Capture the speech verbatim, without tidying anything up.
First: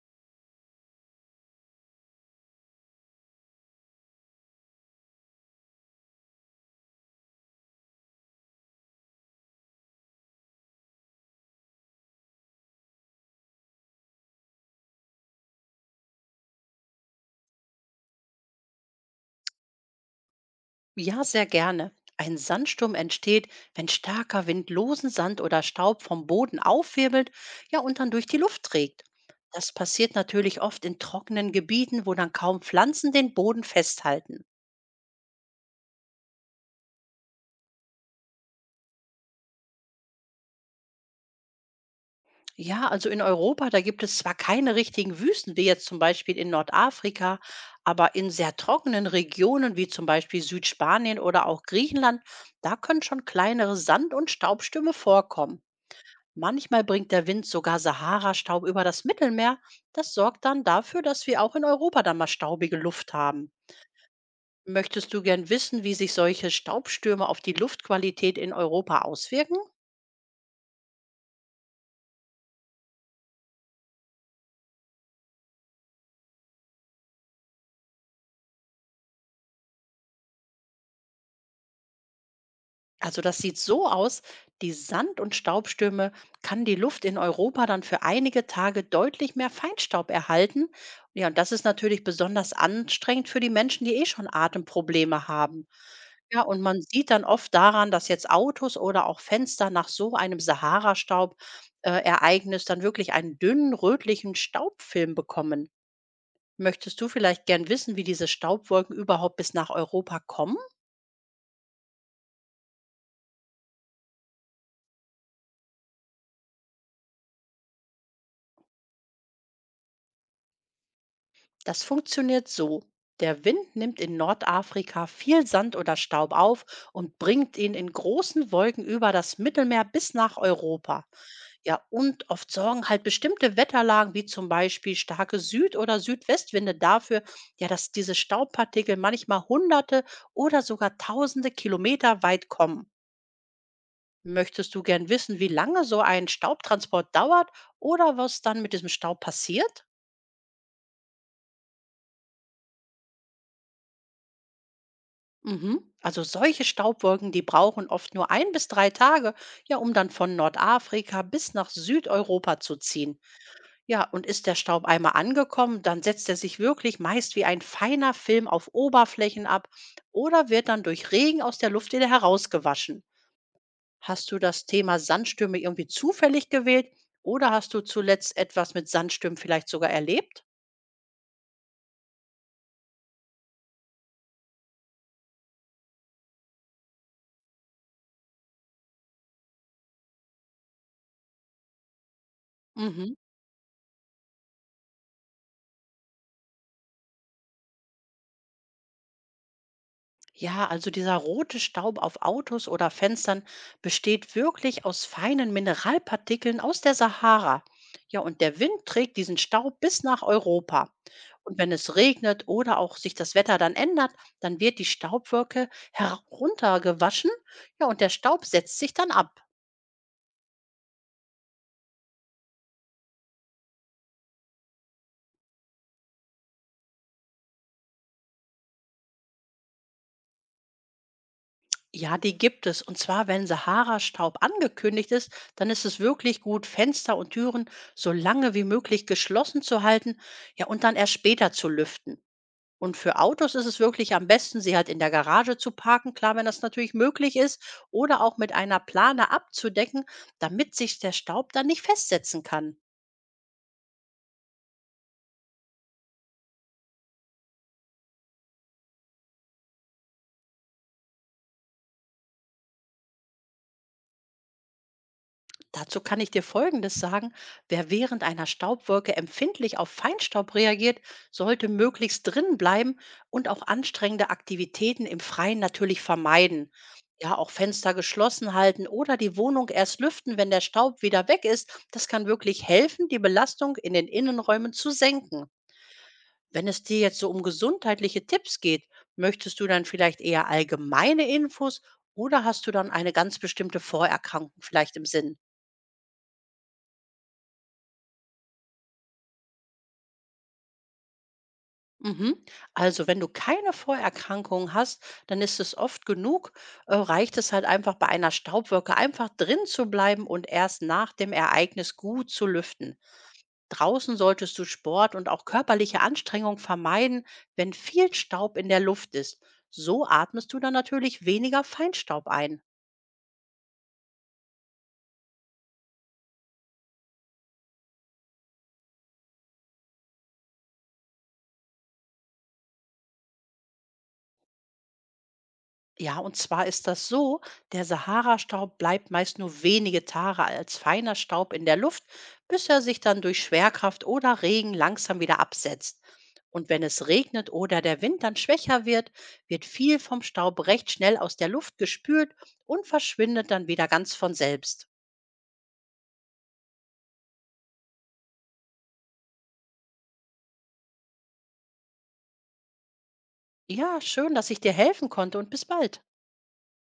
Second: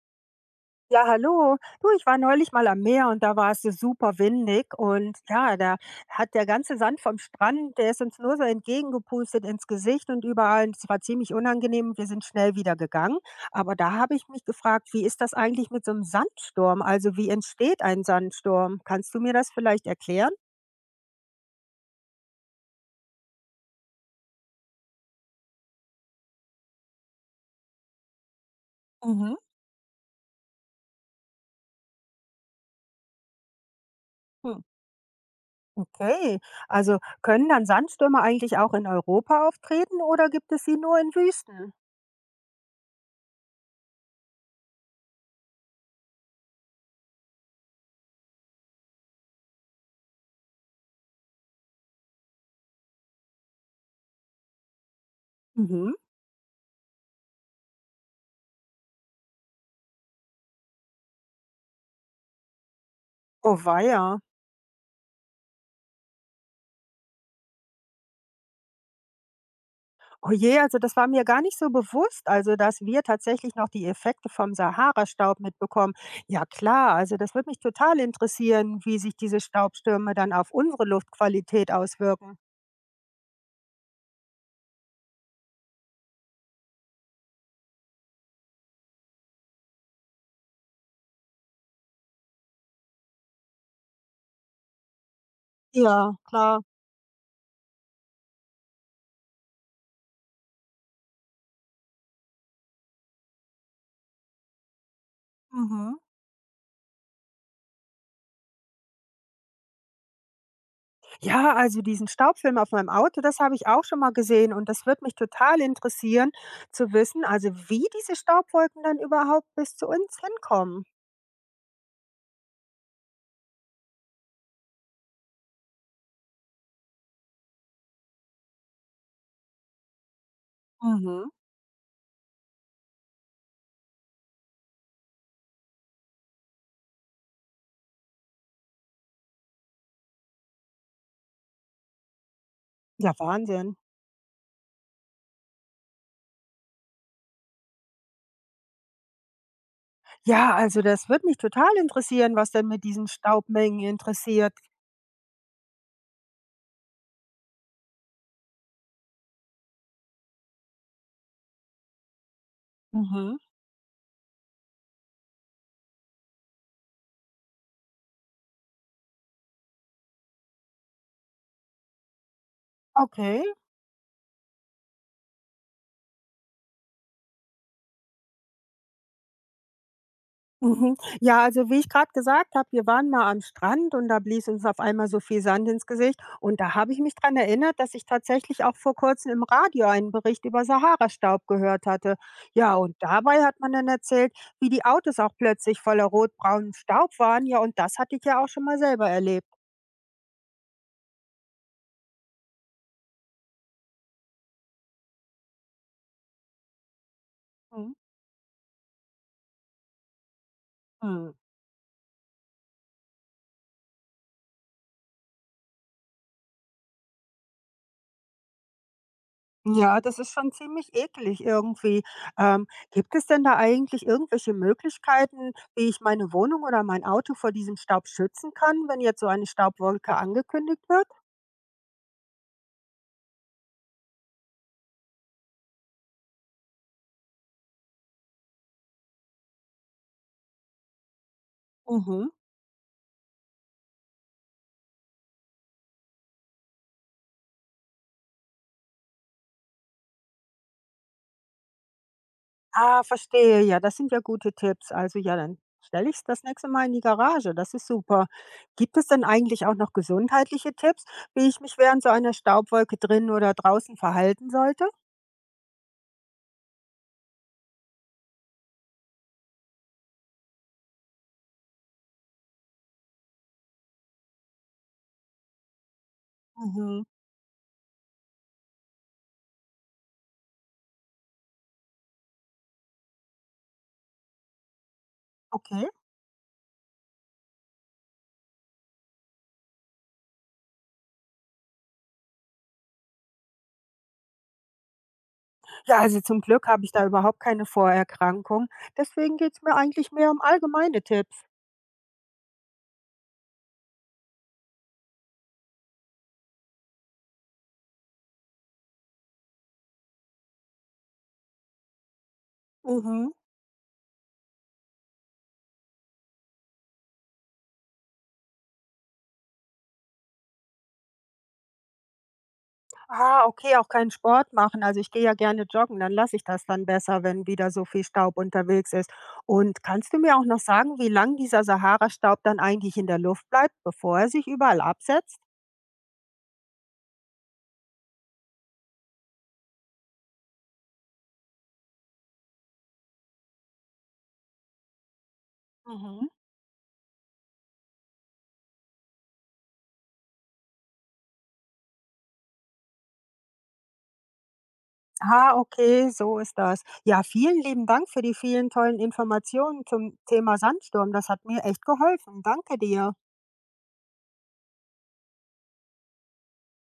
Ja, hallo. Du, ich war neulich mal am Meer und da war es so super windig und ja, da hat der ganze Sand vom Strand, der ist uns nur so entgegengepustet ins Gesicht und überall. Und Es war ziemlich unangenehm. Wir sind schnell wieder gegangen. Aber da habe ich mich gefragt, wie ist das eigentlich mit so einem Sandsturm? Also wie entsteht ein Sandsturm? Kannst du mir das vielleicht erklären? Ja, sehr gerne. Ein Sandsturm entsteht, wenn starker Wind losen Sand oder Staub vom Boden aufwirbelt, ja und dann durch die Luft trägt. Mhm. Das passiert natürlich oft in trockenen Gebieten, wo dann kaum Pflanzen den Boden festhalten. Hm. Okay. Also können dann Sandstürme eigentlich auch in Europa auftreten oder gibt es sie nur in Wüsten? Ja, also in Europa, da gibt es zwar keine richtigen Wüsten, wie jetzt zum Beispiel in Nordafrika, aber in sehr trockenen Regionen, wie zum Beispiel Südspanien oder auch Griechenland, da können schon kleinere Sand- und Staubstürme vorkommen. Mhm. Manchmal bringt der Wind sogar Sahara-Staub über das Mittelmeer. Das sorgt dann dafür, dass wir auch in Europa dann mal staubige Luft haben. Oh weia. Möchtest du gern wissen, wie sich solche Staubstürme auf die Luftqualität in Europa auswirken? Oh je, also das war mir gar nicht so bewusst, also dass wir tatsächlich noch die Effekte vom Sahara-Staub mitbekommen. Ja klar, also das würde mich total interessieren, wie sich diese Staubstürme dann auf unsere Luftqualität auswirken. Also das sieht so aus, die Sand- und Staubstürme kann die Luft in Europa dann für einige Tage deutlich mehr Feinstaub erhalten. Ja, und das ist natürlich besonders anstrengend für die Menschen, die eh schon Atemprobleme haben. Ja, Ja, und klar. man sieht dann oft daran, dass jetzt Autos oder auch Fenster nach so einem Sahara-Staub-Ereignis dann wirklich einen dünnen rötlichen Staubfilm bekommen. Mhm. Möchtest du vielleicht gern wissen, wie diese Staubwolken überhaupt bis nach Europa kommen? Ja, also diesen Staubfilm auf meinem Auto, das habe ich auch schon mal gesehen und das würde mich total interessieren zu wissen, also wie diese Staubwolken dann überhaupt bis zu uns hinkommen. Das funktioniert so. Der Wind nimmt in Nordafrika viel Sand oder Staub auf und bringt ihn in großen Wolken über das Mittelmeer bis nach Europa. Mhm. Ja, und oft sorgen halt bestimmte Wetterlagen, wie zum Beispiel starke Süd- oder Südwestwinde dafür, ja, dass diese Staubpartikel manchmal hunderte oder sogar tausende Kilometer weit kommen. Ja, Wahnsinn. Möchtest du gern wissen, wie lange so ein Staubtransport dauert oder was dann mit diesem Staub passiert? Ja, also das würde mich total interessieren, was denn mit diesen Staubmengen interessiert. Mhm. Also solche Staubwolken, die brauchen oft nur ein bis drei Tage, ja, um dann von Nordafrika bis nach Südeuropa zu ziehen. Mhm. Ja, und ist der Staub einmal angekommen, dann setzt er sich wirklich meist wie ein feiner Film auf Oberflächen ab oder wird dann durch Regen aus der Luft wieder herausgewaschen. Okay. Hast du das Thema Sandstürme irgendwie zufällig gewählt oder hast du zuletzt etwas mit Sandstürmen vielleicht sogar erlebt? Mhm. Ja, also wie ich gerade gesagt habe, wir waren mal am Strand und da blies uns auf einmal so viel Sand ins Gesicht. Und da habe ich mich daran erinnert, dass ich tatsächlich auch vor kurzem im Radio einen Bericht über Sahara-Staub gehört hatte. Ja, und Mhm. dabei hat man dann erzählt, wie die Autos auch plötzlich voller rotbraunen Staub waren. Ja, und das hatte ich ja auch schon mal selber erlebt. Ja, also dieser rote Staub auf Autos oder Fenstern besteht wirklich aus feinen Mineralpartikeln aus der Sahara. Mhm. Ja, und der Wind trägt diesen Staub bis nach Europa. Mhm. Und wenn es regnet oder auch sich das Wetter dann ändert, dann wird die Staubwolke heruntergewaschen. Ja, und der Staub setzt sich dann ab. Ja, das ist schon ziemlich eklig irgendwie. Ähm, gibt es denn da eigentlich irgendwelche Möglichkeiten, wie ich meine Wohnung oder mein Auto vor diesem Staub schützen kann, wenn jetzt so eine Staubwolke angekündigt wird? Ja, die gibt es. Und zwar, wenn Sahara-Staub angekündigt ist, dann ist es wirklich gut, Fenster und Türen so lange wie möglich geschlossen zu halten, ja, und dann erst später zu lüften. Mhm. Und für Autos ist es wirklich am besten, sie halt in der Garage zu parken, klar, wenn das natürlich möglich ist, oder auch mit einer Plane abzudecken, damit sich der Staub dann nicht festsetzen kann. Ah, verstehe. Ja, das sind ja gute Tipps. Also ja, dann stelle ich es das nächste Mal in die Garage. Das ist super. Gibt es denn eigentlich auch noch gesundheitliche Tipps, wie ich mich während so einer Staubwolke drin oder draußen verhalten sollte? Dazu kann ich dir Folgendes sagen. Wer während einer Staubwolke empfindlich auf Feinstaub reagiert, sollte möglichst drinnen bleiben und auch anstrengende Aktivitäten im Freien natürlich vermeiden. Mhm. Ja, auch Fenster geschlossen halten oder die Wohnung erst lüften, wenn der Staub wieder weg ist. Das kann wirklich helfen, die Belastung in den Innenräumen zu senken. Okay. Wenn es dir jetzt so um gesundheitliche Tipps geht, möchtest du dann vielleicht eher allgemeine Infos oder hast du dann eine ganz bestimmte Vorerkrankung vielleicht im Sinn? Ja, also zum Glück habe ich da überhaupt keine Vorerkrankung. Deswegen geht's mir eigentlich mehr um allgemeine Tipps. Mhm. Also wenn du keine Vorerkrankungen hast, dann ist es oft genug, äh, reicht es halt einfach bei einer Staubwolke einfach drin zu bleiben und erst nach dem Ereignis gut zu lüften. Mhm. Draußen solltest du Sport und auch körperliche Anstrengung vermeiden, wenn viel Staub in der Luft ist. So atmest du dann natürlich weniger Feinstaub ein. Ah, okay, auch keinen Sport machen. Also ich gehe ja gerne joggen, dann lasse ich das dann besser, wenn wieder so viel Staub unterwegs ist. Und kannst du mir auch noch sagen, wie lange dieser Sahara-Staub dann eigentlich in der Luft bleibt, bevor er sich überall absetzt? Ja, und zwar ist das so, der Sahara-Staub bleibt meist nur wenige Tage als feiner Staub in der Luft, bis er sich dann durch Schwerkraft oder Regen langsam wieder absetzt. Mhm. Und wenn es regnet oder der Wind dann schwächer wird, wird viel vom Staub recht schnell aus der Luft gespült und verschwindet dann wieder ganz von selbst. Ah, okay, so ist das. Ja, vielen lieben Dank für die vielen tollen Informationen zum Thema Sandsturm. Das hat mir echt geholfen. Danke dir. Ja, schön, dass ich dir helfen konnte und bis bald.